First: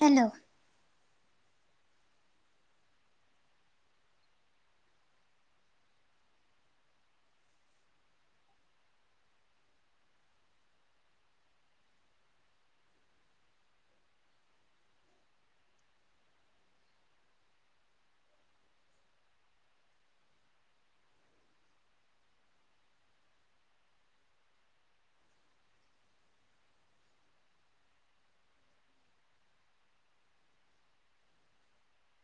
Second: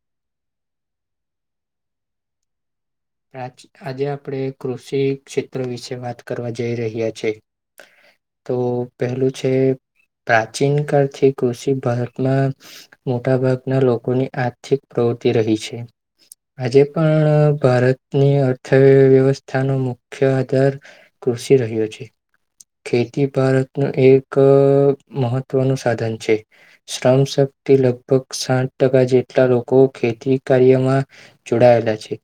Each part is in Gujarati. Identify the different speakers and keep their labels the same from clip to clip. Speaker 1: હેલો
Speaker 2: આજ આજે આપડે કૃષિ ક્ષેત્ર વિશે વાત કરવા જઈ રહ્યા છે. તો પેલું છે પ્રાચીન કાળથી કૃષિ ભારતમાં મોટા ભાગના લોકોની આર્થિક પ્રવૃતિ રહી છે. આજે પણ ભારત ની અર્થ વ્યવસ્થાનો મુખ્ય આધાર કૃષિ રહ્યો છે. ખેતી ભારતનું એક મહત્વનું સાધન છે. શ્રમ શક્તિ લગભગ સાઠ ટકા જેટલા લોકો ખેતી કાર્યમાં જોડાયેલા છે.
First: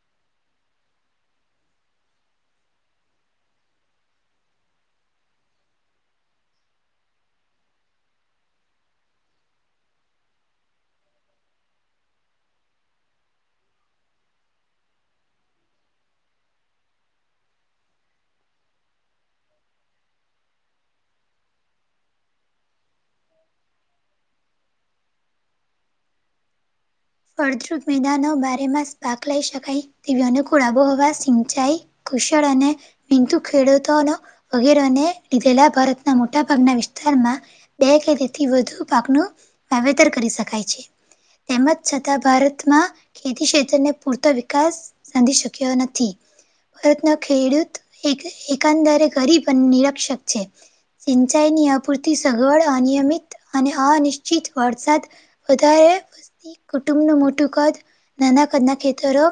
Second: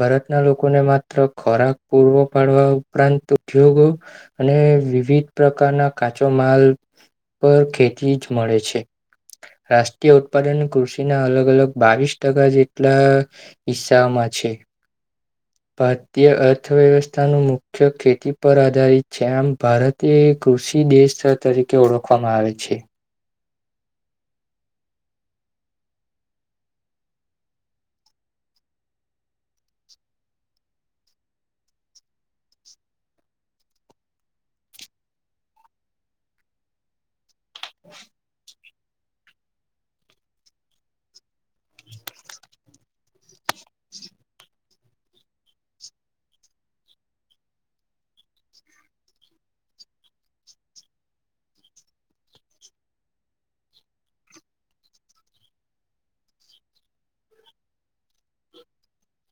Speaker 2: ભારતના લોકોને માત્ર ખોરાક પૂરો પાડવા ઉપરાંત ઉદ્યોગો અને વિવિધ પ્રકારના કાચો માલ પર ખેતી જ મળે છે રાષ્ટ્રીય ઉત્પાદન કૃષિના અલગ-અલગ બાવીસ ટકા જેટલા હિસ્સામાં છે. ભારતીય અર્થવ્યવસ્થાનું મુખ્ય ખેતી પર આધારિત છે એમ ભારતે કૃષિ દેશ તરીકે ઓળખવામાં આવે છે.
Speaker 1: અર્ધ્રુત મેદાનો બારેમાસ પાક લઈ શકાય તેવી અનુકૂળ આબોહવા સિંચાઈ કુશળ અને મિંતુ ખેડૂતોનો વગેરોને લીધેલા ભારતના મોટા ભાગના વિસ્તારમાં બે કે તેથી વધુ પાકનું વાવેતર કરી શકાય છે. તેમજ છતાં ભારતમાં ખેતી ક્ષેત્રને પૂરતો વિકાસ સાંધી શક્યો નથી. ભારત ના ખેડૂત એક એકાંદરે ગરીબ અને નિરક્ષક છે. સિંચાઈની અપૂરતી સગવડ, અનિયમિત અને અનિશ્ચિત વરસાદ વધારે કુંટુંબનું મોટું કદ, નાના કદના ખેતરો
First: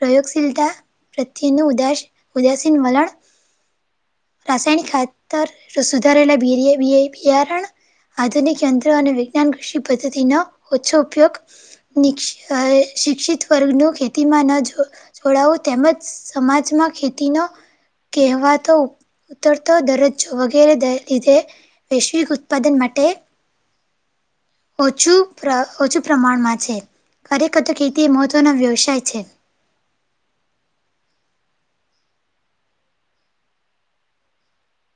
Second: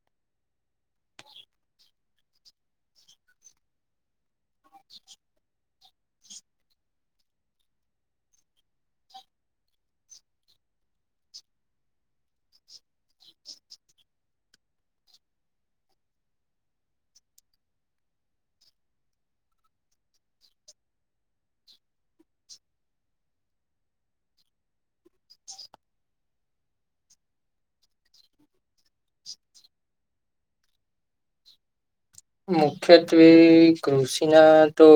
Speaker 1: પ્રયોગશીલતા પ્રત્યેનું ઉદાસ ઉદાસીન વલણ રાસાયણિક ખાતર, સુધારેલા બિર બિએ બિયારણ આધુનિક યંત્ર અને વિજ્ઞાન કૃષિ પદ્ધતિનો ઓછો ઉપયોગ નિક્ષી અહ શિક્ષિત વર્ગનું ખેતીમાં ન જો જોડાવો તેમજ સમાજમાં ખેતી નો કહેવાતો ઉતરતો દરજ્જો વગેરે દે લીધે વૈશ્વિક ઉત્પાદન માટે ઓછું પ્ર ઓછું પ્રમાણમાં છે. ખરેખર તો ખેતી એ મહત્વનો વ્યવસાય છે.
Speaker 2: મુખ્યત્વે કૃષિના તો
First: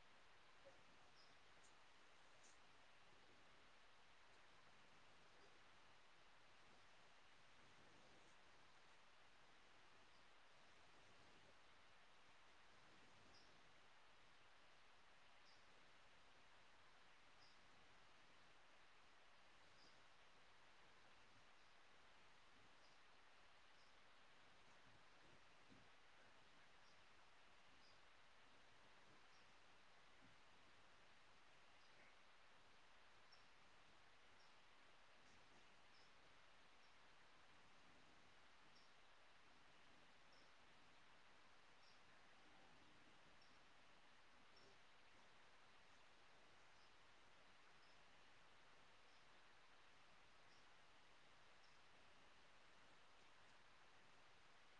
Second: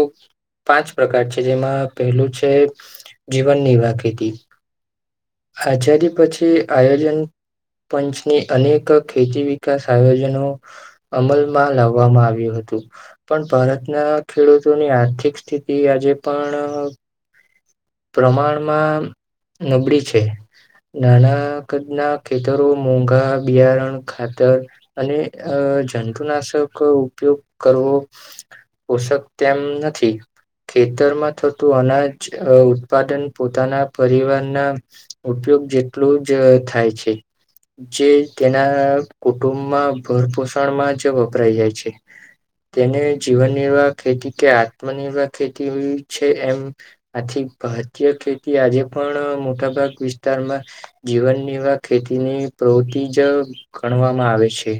Speaker 2: પાંચ પ્રકાર છે, જેમાં પહેલું છે જીવન નિવાહ ખેતી આજાદી પછી આયોજન પંચની અનેક ખેતી વિકાસ આયોજનો અમલમાં લાવવામાં આવ્યું હતું. પણ ભારતના ખેડૂતોની આર્થિક સ્થિતિ આજે પણ પ્રમાણમાં નબળી છ એ. નાના કદ ના ખેતરો મોંઘા બિયારણ ખાતર અને અહ જંતુનાશક ઉપયોગ કરવો પોષક તેમ નથી ખેતરમાં થતું અનાજ અહ ઉત્પાદન પોતાના પરિવારના ઉપયોગ જેટલું જ અહ થાય છે. જે તેના કુટુંબમાં ભરપોષણમાં જ વપરાય જાય છે. તેને જીવન નિર્વાહ ખેતી કે આત્મનિર્વાર ખેતી છે એમ આથી ભારતીય ખેતી આજે પણ મોટાભાગ વિસ્તારમાં જીવન નિર્વાહ ખેતીની પ્રવૃત્તિ જ ગણવામાં આવે છે.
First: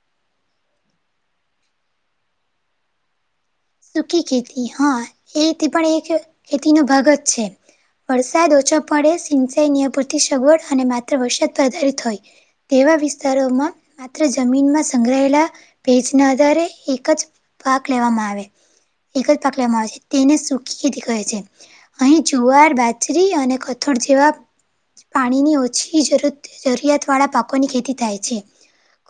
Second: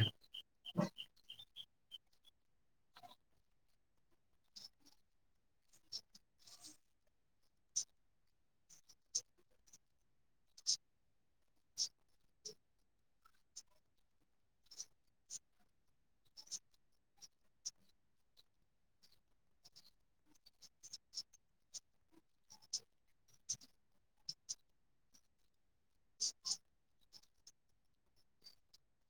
Speaker 1: સુકી ખેતી, હા એથી પણ એક ખેતીનો ભાગ જ છે. વરસાદ ઓછો પડે, સિંચાઈની અપૂરતી સગવડ અને માત્ર વરસાદ આધારિત હોય તેવા વિસ્તારોમાં માત્ર જમીનમાં સંગ્રહાયેલા ભેજના આધારે એક જ પાક લેવામાં આવે. એક જ પાક લેવામાં આવે છે, તેને સૂકી ખેતી કહે છે. અહીં જુવાર, બાજરી અને કથોળ જેવા પાણીની ઓછી જરૂત જરૂરિયાત વાળા પાકોની ખેતી થાય છે.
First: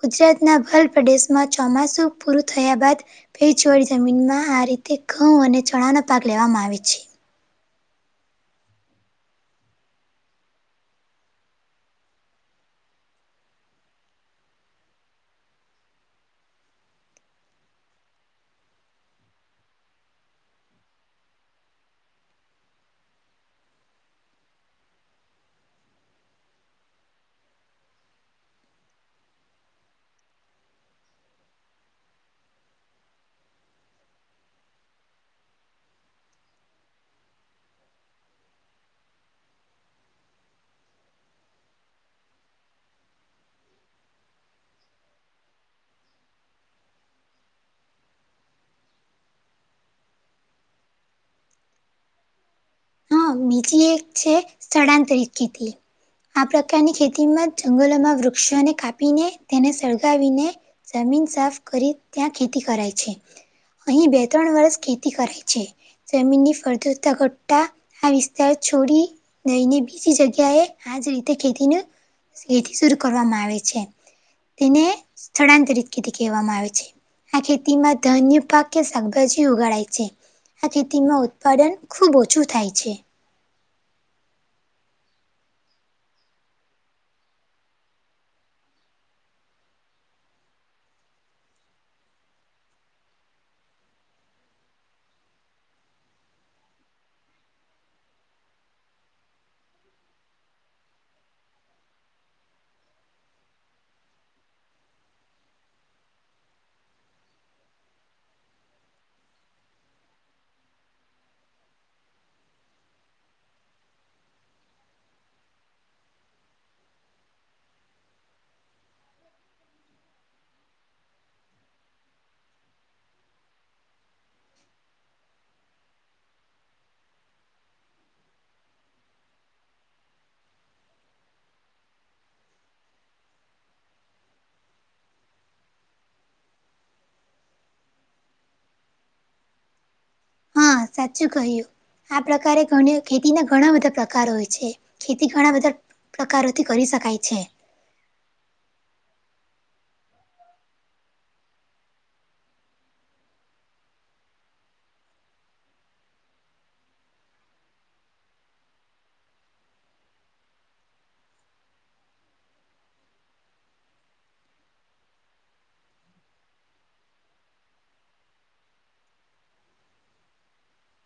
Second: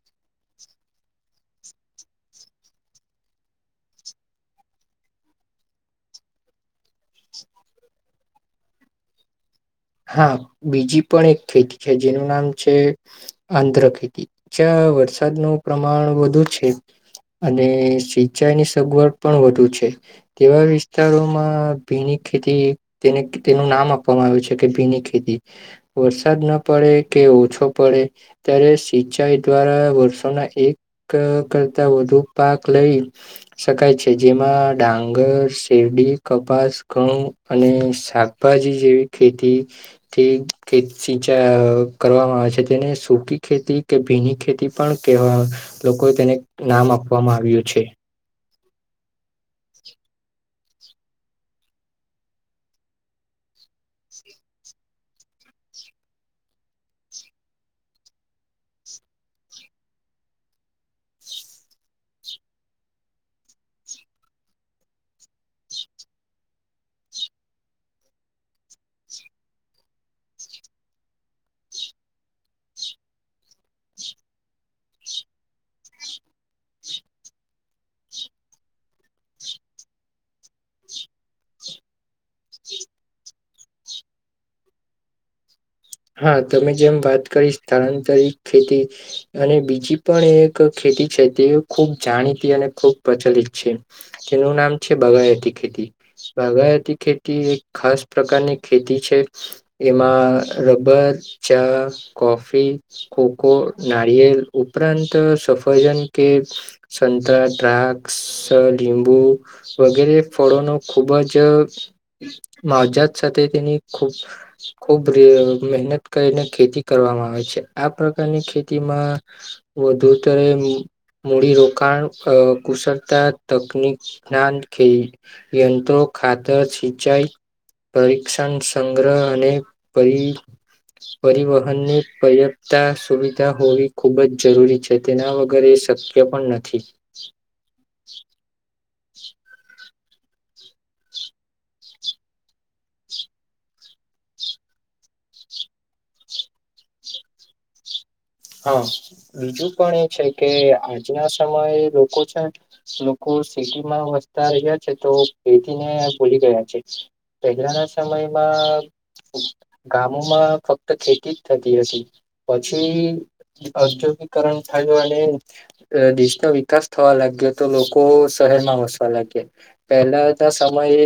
Speaker 1: ગુજરાતના ભાલ પ્રદેશમાં ચોમાસું પૂરું થયા બાદ ભેજવાળી જમીનમાં આ રીતે ઘઉં અને ચણા ના પાક લેવામાં આવે છે.
Speaker 2: હા. બીજી પણ એક ખેતી છે જેનું નામ છે આંધ્ર ખેતી. જ્યાં વરસાદનું પ્રમાણ વધુ છે અને સિંચાઈ ની સગવડ પણ વધુ છે. તેવા વિસ્તારોમાં ભીની ખેતી, તેને તેનું નામ આપવામાં આવ્યું છે. કે ભીની ખેતી વરસાદ ના પડે કે ઓછો પડે, ત્યારે સિંચાઈ દ્વારા વર્ષોના એક કરતા વધુ પાક લઈ, શકાય છે જેમાં ડાંગર, શેરડી, કપાસ, ઘઉ. અને શાકભાજી જેવી ખેતી થી ખે સિંચાઈ કરવામાં આવે છે, તેને સૂકી ખેતી કે ભીની ખેતી પણ કેવા લોકો તેને નામ આપવામાં આવ્યું છે,
Speaker 1: હા, બીજી એક છે સ્થળાંતરિત ખેતી, આ પ્રકારની ખેતીમાં જંગલોમાં વૃક્ષોને કાપીને તેને સળગાવીને જમીન સાફ કરી ત્યાં ખેતી કરાય છે, અહીં બે- ત્રણ વર્ષ ખેતી કરાય છે, જમીનની ફળદ્રુપતા ઘટતા આ વિસ્તાર છોડી દઈને બીજી જગ્યાએ આજ રીતે ખેતીનું થી શરુ કરવામાં આવે છે, તેને સ્થળાંતરિતથી કહેવામાં આવે છે. આ ખેતીમાં ધાન્ય પાક કે શાકભાજી ઉગાડાય છે, આ ખેતીમાં ઉત્પાદન ખુબ ઓછું થાય છે.
Speaker 2: હા, તમે જેમ વાત કરી સ્થળંતરિત ખેતી અને બીજી પણ એક ખેતી છે, તે ખૂબ જાણીતી અને ખૂબ પ્રચલિત છે. તેનું નામ છે બગાયતી ખેતી, બાગાયતી ખેતી એક ખાસ પ્રકારની ખેતી છે એમાં, રબર, ચા, કોફી, કોકો, નારિયેલ ઉપરાંત સફરજન કે. સંતરા, દ્રાક્ષ, લીંબુ. વગેરે ફળોનો ખૂબ જ માવજાત સાથે તેની ખૂબ ખૂબ મહેનત કરીને ખેતી કરવામાં આવે છે, આ પ્રકારની ખેતીમાં વધુતરે મૂડીરોકાણ અ કુશળતા તકનીક જ્ઞાન થી યંત્રો, ખાતર, સિંચાઈ, પરીક્ષણ સંગ્રહ અને પરી પરિવહનની પર્યાપ્ત સુવિધા હોવી ખુબ જ જરૂરી છે તેના વગર શક ય પણ નથી. [inaudible]
Speaker 1: હા સાચું કહ્યું. આ પ્રકારે ઘળી ખેતીના ઘણા બધા પ્રકાર હોય છે, ખેતી ઘણા બધા પ્રકારોથી કરી શકાય છે.
Speaker 2: હા, બીજું પણ એ છે કે આજના સમયે લોકો છે. લોકો સિટી માં વસતા રહ્યા છે તો એથી ને ભૂલી ગયા છે. પેગ્ર ના સમયમાં ગામોમાં ફક્ત ખેતી જ થતી હતી, પછી ઔદ્યોગીકરણ થયું અને દેશનો વિકાસ થવા લાગ્યો તો લોકો શહેરમાં વસવા લાગ્યા. પહેલાતા સમય એ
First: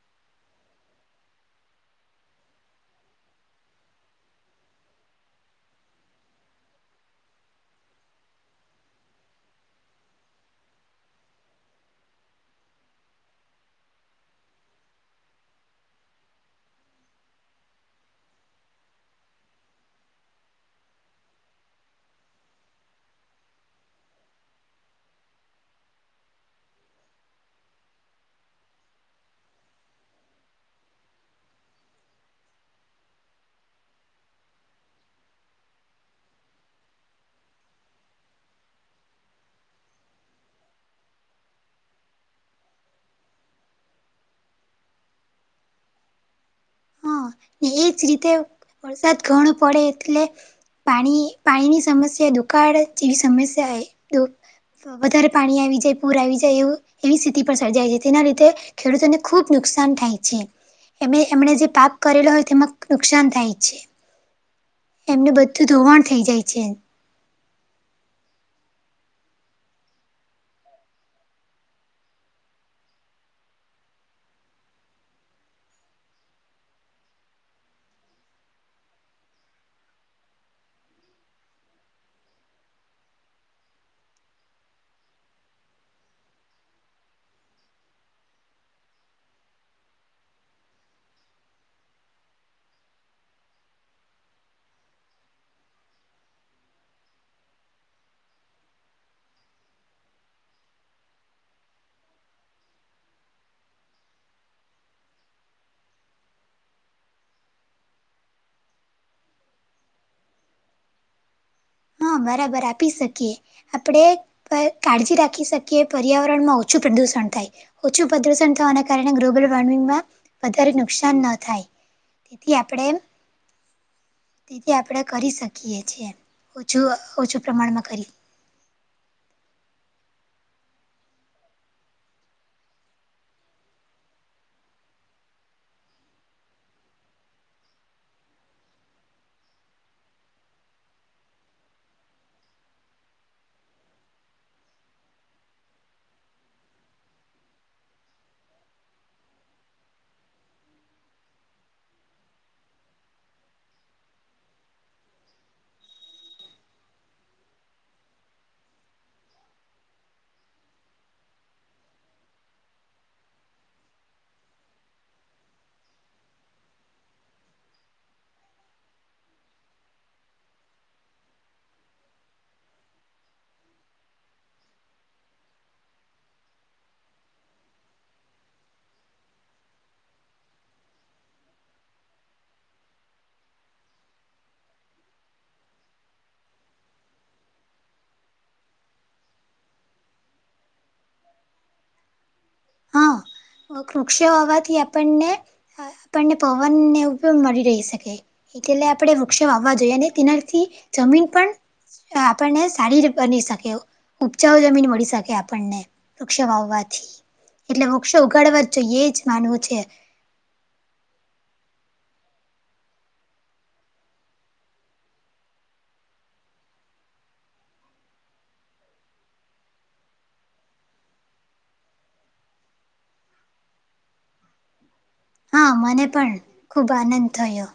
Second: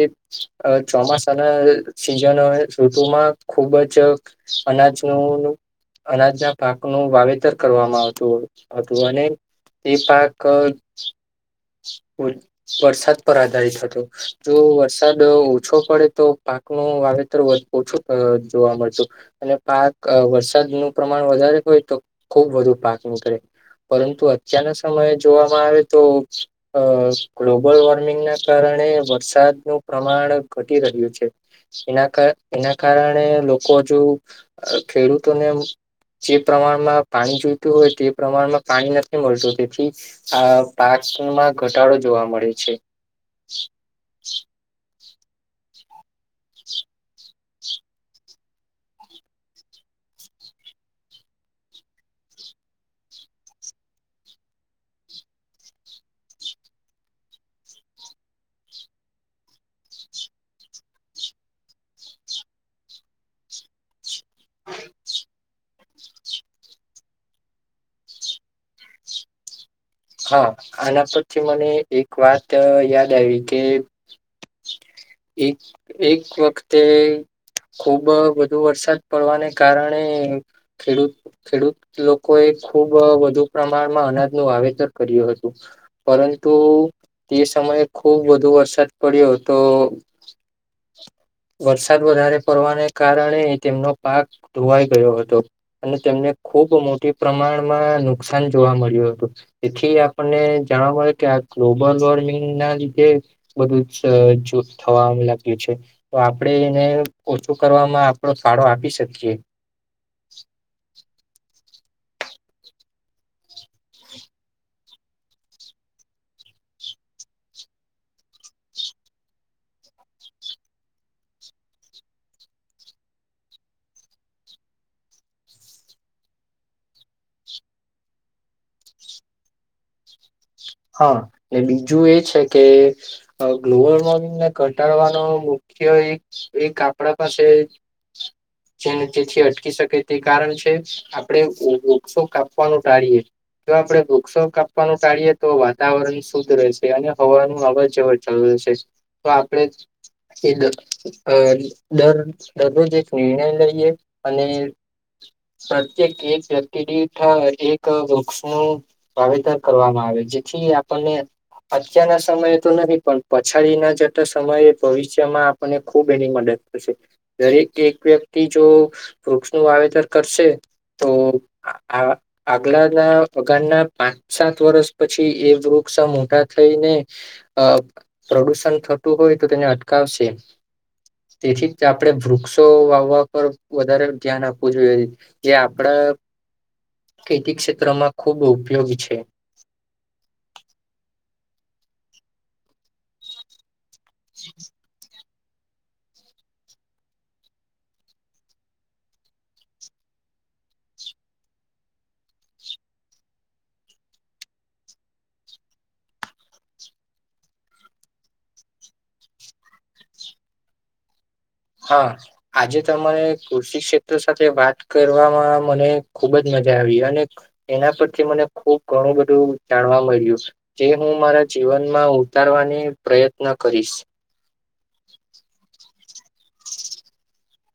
Speaker 2: અ ચોમાસાના સિઝન ઋતુમાં ખુબ જ અનાજનું અનાજ ના પાક પાક નું વાવેતર કરવામાં આવતું હતું અને તે પાક વરસાદ પર આધારિત હતો. જો વરસાદ ઓછો પડે તો પાકનું વાવેતર ઓછું જોવા મળતું. અને પાક વરસાદ નું પ્રમાણ વધારે હોય તો ખુબ વધુ પાક નીકળે પરંતુ અત્યારના સમયે જોવામાં આવે તો અ ગ્લોબલ વોર્મિંગના કારણે વરસાદનું પ્રમાણ ઘટી રહ્યું છે. એના કા એના કારણે લોકો અજુ ખેડૂતોને જે પ્રમાણમાં પાણી જોઈતું હોય તે પ્રમાણમાં પાણી નથી મળતું તેથી આ પાકમાં ઘટાડો જોવા મળે છે.
Speaker 1: હા ને એ જ રીતે વરસાદ ઘણો પડે એટલે પાણી પાણીની સમસ્યા દુકાળ જેવી સમસ્યા એ દુ વધારે પાણી આવી જાય, પૂર આવી જાય એવું એવી સ્થિતિ પર સર્જાય છે તેનાં લીધે ખેડૂતોને ખૂબ નુકસાન થાય છે એમે એમણે જે પાક કરેલો હોય તેમાં નુકસાન થાય છે. એમનું બધું ધોવાણ થઈ જાય છે.
Speaker 2: હા આના પરથી મને એક વાત યાદ આવી કે એક એક વખતે ખુબ વધુ વરસાદ પડવાને કારણે ખેડૂત ખેડૂત લોકોએ ખૂબ વધુ પ્રમાણમાં અનાજનું વાવેતર કર્યું હતું. પરંતુ તે સમયે ખુબ વધુ વરસાદ પડ્યો હતો. વરસાદ વધારે પડવાને કારણે તેમનો પાક ધોવાઈ ગયો હતો. અને તેમને ખુબ મોટી પ્રમાણમાં નુકસાન જોવા મળ્યું હતું. તેથી આપણને જાણવા મળે કે આ ગ્લોબલ વોર્મિંગના લીધે બધું જ છ જો થવાનું લાગ્યું છે. તો આપણે એને ઓછું કરવામાં આપણો ફાળો આપી શકીએ.
Speaker 1: હ બરાબર, આપી શકીએ. આપણે કાળજી રાખી શકીએ પર્યાવરણમાં ઓછું પ્રદૂષણ થાય. ઓછું પ્રદૂષણ થવાના કારણે ગ્લોબલ વોર્મિંગમાં વધારે નુકસાન ન થાય. તેથી આપણે તેથી આપણે કરી શકીએ છીએ. ઓછું ઓછું પ્રમાણમાં કરી
Speaker 2: હા ને બીજું એ છે કે ગ્લોબલ વોર્મિંગને ઘટાડવાનો મુખ્ય એક એક આપડા પાસે જેને જેથી અટકી શકે તે કારણ છે. આપડે વ વૃક્ષો કાપવાનું ટાળીયે જો આપડે વૃક્ષો કાપવાનું ટાળીયે તો વાતાવરણ શુદ્ધ રહેશે અને હવાનું અવરજવર ચાલુ રહેશે તો આપણે કે દર દરરોજ એક નિર્ણય લઈએ. અને પ્રત્યેક એક વ્યક્તિ દીઠ એક વૃક્ષનું વાવેતર કરવામાં આવે જેથી આપણને અત્યારના સમયે તો નથી પણ પછાડીના જતાં સમયે ભવિષ્યમાં આપણને ખૂબ એની મદદ થશે. દરેક એક વ્યક્તિ જો વૃક્ષનું વાવેતર કરશે તો આ આગલાના અગાળના પાંચ સાત વર્ષ પછી એ વૃક્ષ મોટા થઈને અ પ્રદૂષણ થતું હોય તો તેને અટકાવશે. તેથી જ આપણે વૃક્ષો વાવવા પર વધારે ધ્યાન આપવું જોઈએ. જે આપણા ખેતી ક્ષેત્રમાં ખૂબ ઉપયોગી છે.
Speaker 1: હા વૃક્ષો હોવાથી આપણને આપણને પવનને એવું પણ મળી રહી શકે. એટલે આપણે વૃક્ષો વાવવા જોઈએ અને તેનાથી જમીન પણ અ આપણને સારી ર બની શકે એવું. ઉપજાઉ જમીન મળી શકે આપણને વૃક્ષો વાવવાથી. એટલે વૃક્ષો ઉગાડવા જ જોઈએ એ જ માનવું છે.
Speaker 2: હા. આજે તો મને કૃષિ ક્ષેત્ર સાથે વાત કરવામાં મને ખૂબ જ મજા આવી અને એના પરથી મને ખૂબ ઘણું બધું જાણવા મળ્યું. જે હું મારા જીવનમાં ઉતારવાની પ્રયત્ન કરીશ.
Speaker 1: હા મને પણ ખૂબ આનંદ થયો.